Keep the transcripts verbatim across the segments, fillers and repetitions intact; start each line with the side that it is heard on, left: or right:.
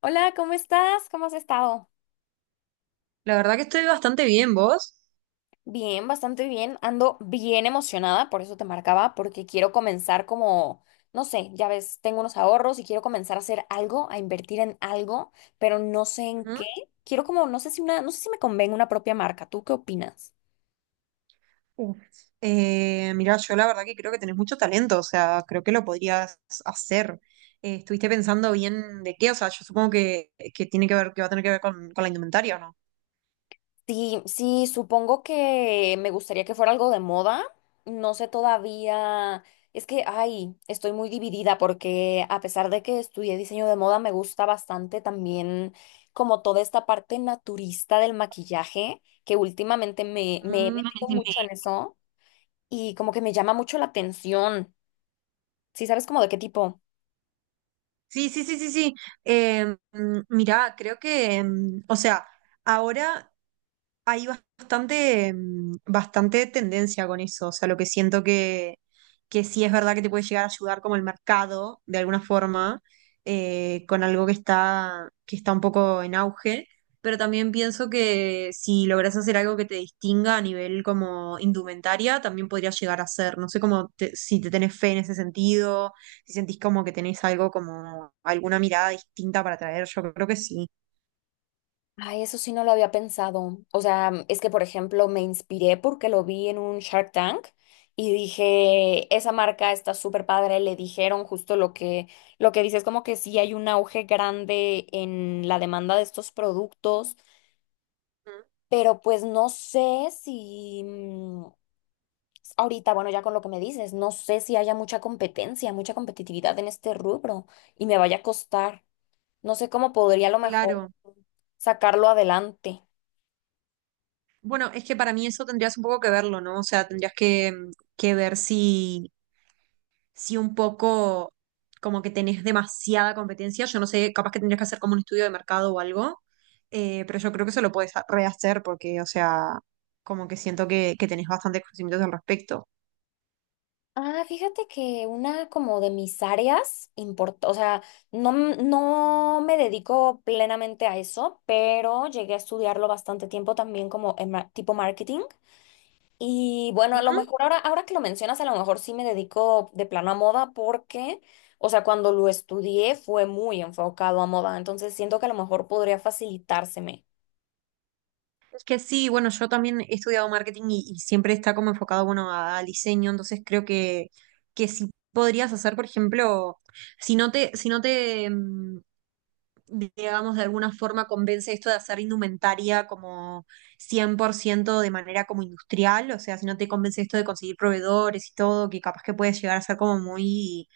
left: Hola, ¿cómo estás? ¿Cómo has estado?
right: La verdad que estoy bastante bien, vos.
left: Bien, bastante bien. Ando bien emocionada, por eso te marcaba, porque quiero comenzar como, no sé, ya ves, tengo unos ahorros y quiero comenzar a hacer algo, a invertir en algo, pero no sé en
right: Ujú.
left: qué. Quiero como, no sé si una, no sé si me convenga una propia marca. ¿Tú qué opinas?
right: Uf, Eh, mirá, yo la verdad que creo que tenés mucho talento, o sea, creo que lo podrías hacer. Eh, ¿estuviste pensando bien de qué? O sea, yo supongo que, que tiene que ver, que va a tener que ver con, con la indumentaria, ¿o no?
left: Sí, sí, supongo que me gustaría que fuera algo de moda. No sé todavía. Es que, ay, estoy muy dividida porque a pesar de que estudié diseño de moda, me gusta bastante también como toda esta parte naturista del maquillaje, que últimamente me, me he
right: Mm,
left: metido mucho en
right: entendí.
left: eso y como que me llama mucho la atención. Sí, ¿sabes como de qué tipo?
right: Sí, sí, sí, sí, sí. Eh, mm, mirá, creo que, mm, o sea, ahora hay bastante, mm, bastante tendencia con eso. O sea, lo que siento que, que sí es verdad que te puede llegar a ayudar como el mercado, de alguna forma, eh, con algo que está, que está un poco en auge. Pero también pienso que si logras hacer algo que te distinga a nivel como indumentaria, también podrías llegar a ser. No sé cómo te- si te tenés fe en ese sentido, si sentís como que tenés algo como alguna mirada distinta para traer. Yo creo que sí.
left: Ay, eso sí no lo había pensado. O sea, mm, es que, por ejemplo, me inspiré porque lo vi en un Shark Tank y dije, esa marca está súper padre. Le dijeron justo lo que, lo que dices, como que sí hay un auge grande en la demanda de estos productos,
right: Mm.
left: pero pues no sé si mm, ahorita, bueno, ya con lo que me dices, no sé si haya mucha competencia, mucha competitividad en este rubro y me vaya a costar. No sé cómo podría a lo mejor
right: Claro.
left: sacarlo adelante.
right: Bueno, es que para mí eso tendrías un poco que verlo, ¿no? O sea, tendrías que, que ver si, si un poco como que tenés demasiada competencia. Yo no sé, capaz que tendrías que hacer como un estudio de mercado o algo, eh, pero yo creo que eso lo puedes ha- rehacer porque, o sea, como que siento que, que tenés bastantes conocimientos al respecto.
left: Ah, fíjate que una como de mis áreas importa, o sea, no, m- no me dedico plenamente a eso, pero llegué a estudiarlo bastante tiempo también como en ma- tipo marketing. Y bueno, a lo
right: Ujú.
left: mejor ahora, ahora que lo mencionas, a lo mejor sí me dedico de plano a moda porque, o sea, cuando lo estudié fue muy enfocado a moda, entonces siento que a lo mejor podría facilitárseme.
right: Es que sí, bueno, yo también he estudiado marketing y, y siempre está como enfocado, bueno, a- al diseño, entonces creo que, que sí podrías hacer, por ejemplo, si no te, si no te, mm, digamos, de alguna forma convence esto de hacer indumentaria como cien por ciento de manera como industrial, o sea, si no te convence esto de conseguir proveedores y todo, que capaz que puedes llegar a ser como muy,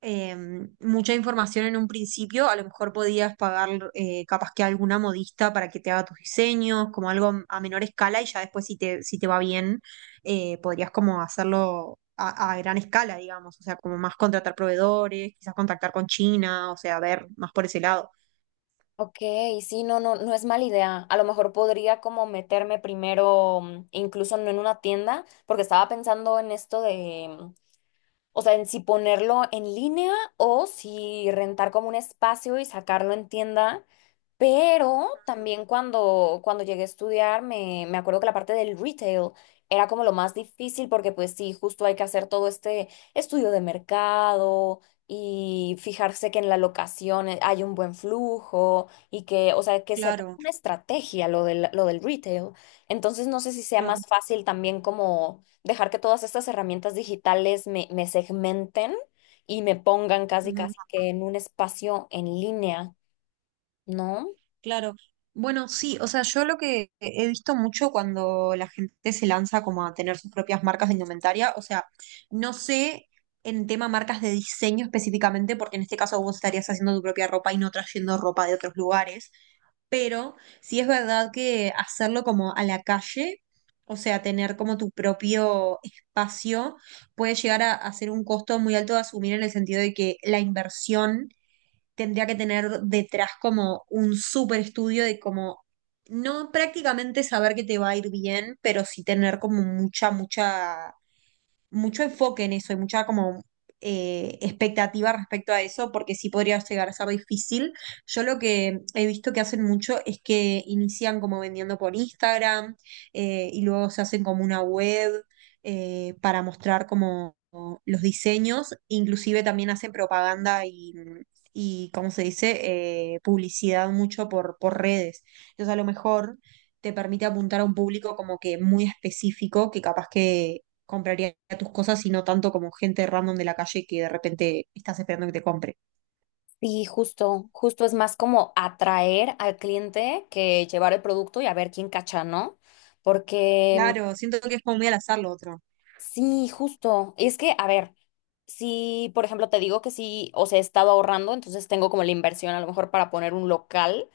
right: eh, mucha información en un principio, a lo mejor podías pagar eh, capaz que a alguna modista para que te haga tus diseños, como algo a menor escala y ya después si te, si te va bien, eh, podrías como hacerlo. A, a gran escala, digamos, o sea, como más contratar proveedores, quizás contactar con China, o sea, ver más por ese lado.
left: Ok, sí, no, no, no es mala idea. A lo mejor podría como meterme primero, mm, incluso no en una tienda, porque estaba pensando en esto de, mm, o sea, en si ponerlo en línea o si rentar como un espacio y sacarlo en tienda, pero también cuando, cuando llegué a estudiar, me, me acuerdo que la parte del retail era como lo más difícil porque pues sí, justo hay que hacer todo este estudio de mercado y fijarse que en la locación eh, hay un buen flujo y que, o sea, que sea toda
right: Claro,
left: una estrategia lo del, lo del retail. Entonces no sé si sea
right: claro,
left: más fácil también como dejar que todas estas herramientas digitales me, me segmenten y me pongan casi
right: ujú,
left: casi que en un espacio en línea, ¿no?
right: claro. Bueno, sí, o sea, yo lo que he visto mucho cuando la gente se lanza como a tener sus propias marcas de indumentaria, o sea, no sé en tema marcas de diseño específicamente, porque en este caso vos estarías haciendo tu propia ropa y no trayendo ropa de otros lugares, pero sí es verdad que hacerlo como a la calle, o sea, tener como tu propio espacio, puede llegar a, a ser un costo muy alto de asumir en el sentido de que la inversión tendría que tener detrás como un súper estudio de como, no prácticamente saber que te va a ir bien, pero sí tener como mucha, mucha mucho enfoque en eso y mucha como eh, expectativa respecto a eso, porque sí podría llegar a ser difícil. Yo lo que he visto que hacen mucho es que inician como vendiendo por Instagram, eh, y luego se hacen como una web eh, para mostrar como los diseños, inclusive también hacen propaganda y... Y, ¿cómo se dice? eh, publicidad mucho por, por redes. Entonces, a lo mejor te permite apuntar a un público como que muy específico, que capaz que compraría tus cosas y no tanto como gente random de la calle que de repente estás esperando que te compre.
left: Sí, justo, justo es más como atraer al cliente que llevar el producto y a ver quién cacha, ¿no? Porque mm,
right: Claro, siento que es como muy al azar lo otro.
left: sí, justo, es que, a ver, si por ejemplo te digo que sí, o sea, he estado ahorrando, entonces tengo como la inversión a lo mejor para poner un local.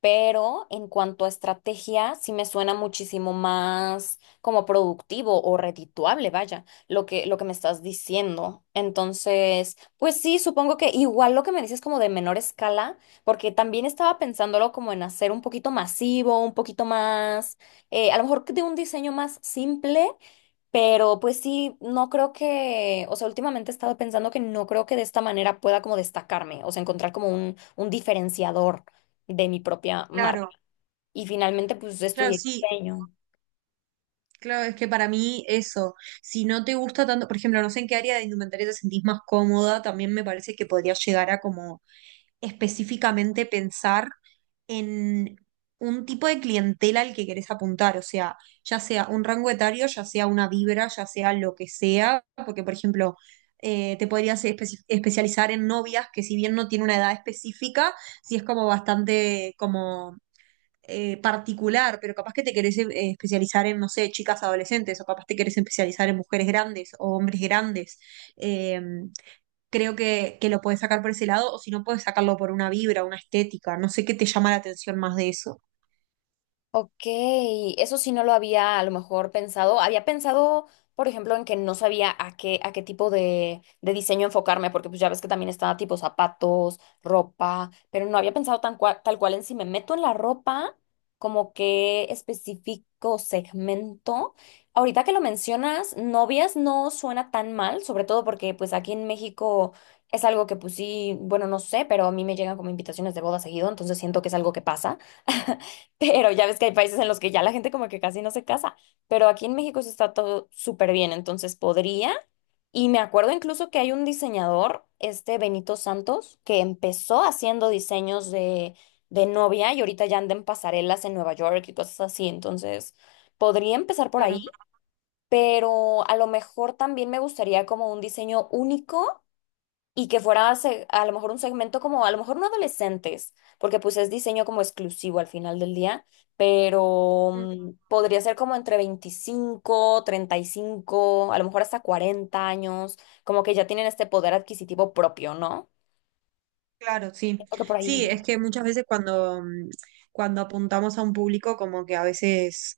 left: Pero en cuanto a estrategia, sí me suena muchísimo más como productivo o redituable, vaya, lo que, lo que me estás diciendo. Entonces, pues sí, supongo que igual lo que me dices como de menor escala, porque también estaba pensándolo como en hacer un poquito masivo, un poquito más, eh, a lo mejor de un diseño más simple pero pues sí, no creo que, o sea, últimamente he estado pensando que no creo que de esta manera pueda como destacarme, o sea, encontrar como un, un diferenciador de mi propia
right: Claro,
left: marca. Y finalmente pues
right: claro,
left: estudié
right: sí,
left: diseño.
right: claro, es que para mí eso, si no te gusta tanto, por ejemplo, no sé en qué área de indumentaria te sentís más cómoda, también me parece que podría llegar a como específicamente pensar en un tipo de clientela al que querés apuntar, o sea, ya sea un rango etario, ya sea una vibra, ya sea lo que sea, porque por ejemplo, eh, te podrías espe- especializar en novias que si bien no tiene una edad específica, sí es como bastante como eh, particular, pero capaz que te querés eh, especializar en, no sé, chicas adolescentes, o capaz te querés especializar en mujeres grandes o hombres grandes. Eh, creo que, que lo puedes sacar por ese lado, o si no, puedes sacarlo por una vibra, una estética. No sé qué te llama la atención más de eso.
left: Ok, eso sí no lo había a lo mejor pensado. Había pensado, por ejemplo, en que no sabía a qué, a qué tipo de, de diseño enfocarme, porque pues ya ves que también está tipo zapatos, ropa, pero no había pensado tan cua- tal cual en si me meto en la ropa, como qué específico segmento. Ahorita que lo mencionas, novias no suena tan mal, sobre todo porque pues aquí en México es algo que pues sí, bueno, no sé, pero a mí me llegan como invitaciones de boda seguido, entonces siento que es algo que pasa. Pero ya ves que hay países en los que ya la gente como que casi no se casa, pero aquí en México eso está todo súper bien, entonces podría. Y me acuerdo incluso que hay un diseñador, este Benito Santos, que empezó haciendo diseños de, de novia y ahorita ya anda en pasarelas en Nueva York y cosas así, entonces podría empezar por
right: Claro.
left: ahí, pero a lo mejor también me gustaría como un diseño único y que fuera se- a lo mejor un segmento como, a lo mejor no adolescentes, porque pues es diseño como exclusivo al final del día, pero
right: Mm.
left: mm, podría ser como entre veinticinco treinta y cinco a lo mejor hasta cuarenta años, como que ya tienen este poder adquisitivo propio, ¿no?
right: Claro, sí.
left: Siento que por ahí
right: Sí, es
left: iría.
right: que muchas veces cuando, mm, cuando apuntamos a un público, como que a veces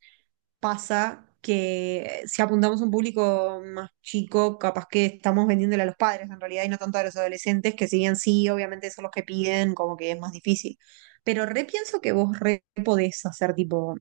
right: pasa que si apuntamos a un público más chico, capaz que estamos vendiéndole a los padres en realidad y no tanto a los adolescentes, que si bien sí, obviamente son los que piden, como que es más difícil. Pero re pienso que vos re podés hacer tipo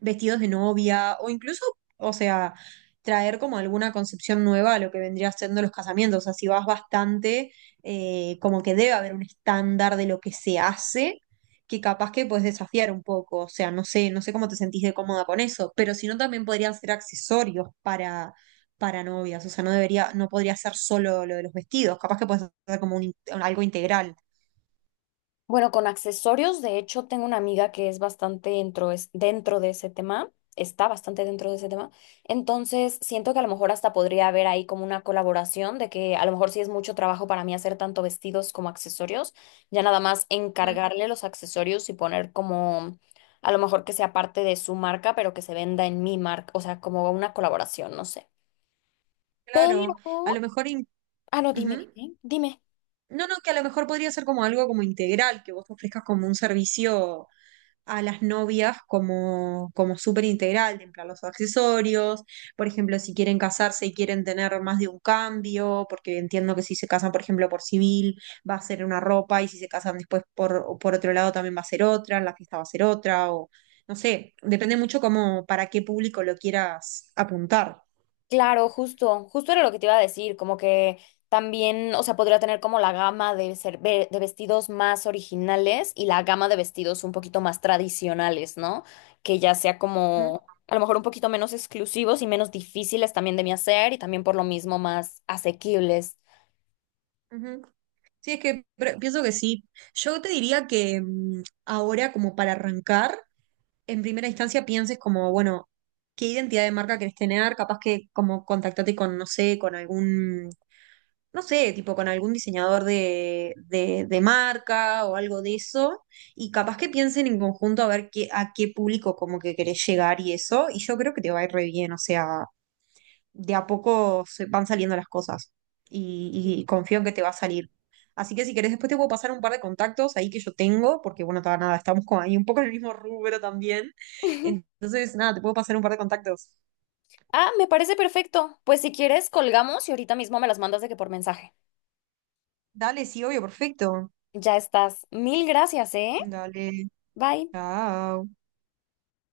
right: vestidos de novia o incluso, o sea, traer como alguna concepción nueva a lo que vendría siendo los casamientos. O sea, si vas bastante, eh, como que debe haber un estándar de lo que se hace, que capaz que puedes desafiar un poco. O sea, no sé, no sé cómo te sentís de cómoda con eso, pero si no, también podrían ser accesorios para, para novias. O sea, no debería, no podría ser solo lo de los vestidos. Capaz que puedes hacer como un in- algo integral.
left: Bueno, con accesorios, de hecho, tengo una amiga que es bastante dentro, es dentro de ese tema, está bastante dentro de ese tema. Entonces, siento que a lo mejor hasta podría haber ahí como una colaboración de que a lo mejor sí es mucho trabajo para mí hacer tanto vestidos como accesorios, ya nada más
right: Mm.
left: encargarle los accesorios y poner como a lo mejor que sea parte de su marca, pero que se venda en mi marca, o sea, como una colaboración, no sé.
right: Claro, a lo
left: Pero,
right: mejor... in-
left: ah, no, dime,
right: ujú.
left: dime, dime.
right: No, no, que a lo mejor podría ser como algo como integral, que vos ofrezcas como un servicio a las novias como, como súper integral, de en plan los accesorios, por ejemplo, si quieren casarse y quieren tener más de un cambio, porque entiendo que si se casan, por ejemplo, por civil, va a ser una ropa, y si se casan después por, o por otro lado también va a ser otra, en la fiesta va a ser otra, o no sé, depende mucho como para qué público lo quieras apuntar.
left: Claro, justo, justo era lo que te iba a decir, como que también, o sea, podría tener como la gama de ser, ve- de vestidos más originales y la gama de vestidos un poquito más tradicionales, ¿no? Que ya sea
right: ¿Mm?
left: como a lo mejor un poquito menos exclusivos y menos difíciles también de mi hacer y también por lo mismo más asequibles.
right: Ujú. Sí, es que pre- pienso que sí. Yo te diría que mm, ahora, como para arrancar, en primera instancia pienses como, bueno, qué identidad de marca querés tener, capaz que como contactate con, no sé, con algún, no sé, tipo con algún diseñador de, de, de marca o algo de eso, y capaz que piensen en conjunto a ver qué, a qué público como que querés llegar y eso, y yo creo que te va a ir re bien, o sea, de a poco se van saliendo las cosas y, y confío en que te va a salir. Así que si querés, después te puedo pasar un par de contactos ahí que yo tengo, porque bueno, ta- nada, estamos como ahí un poco en el mismo rubro también. Entonces, nada, te puedo pasar un par de contactos.
left: Ah, me parece perfecto. Pues si quieres, colgamos y ahorita mismo me las mandas de que por mensaje.
right: Dale, sí, obvio, perfecto.
left: Ya estás. Mil gracias, ¿eh?
right: Dale,
left: Bye.
right: chao.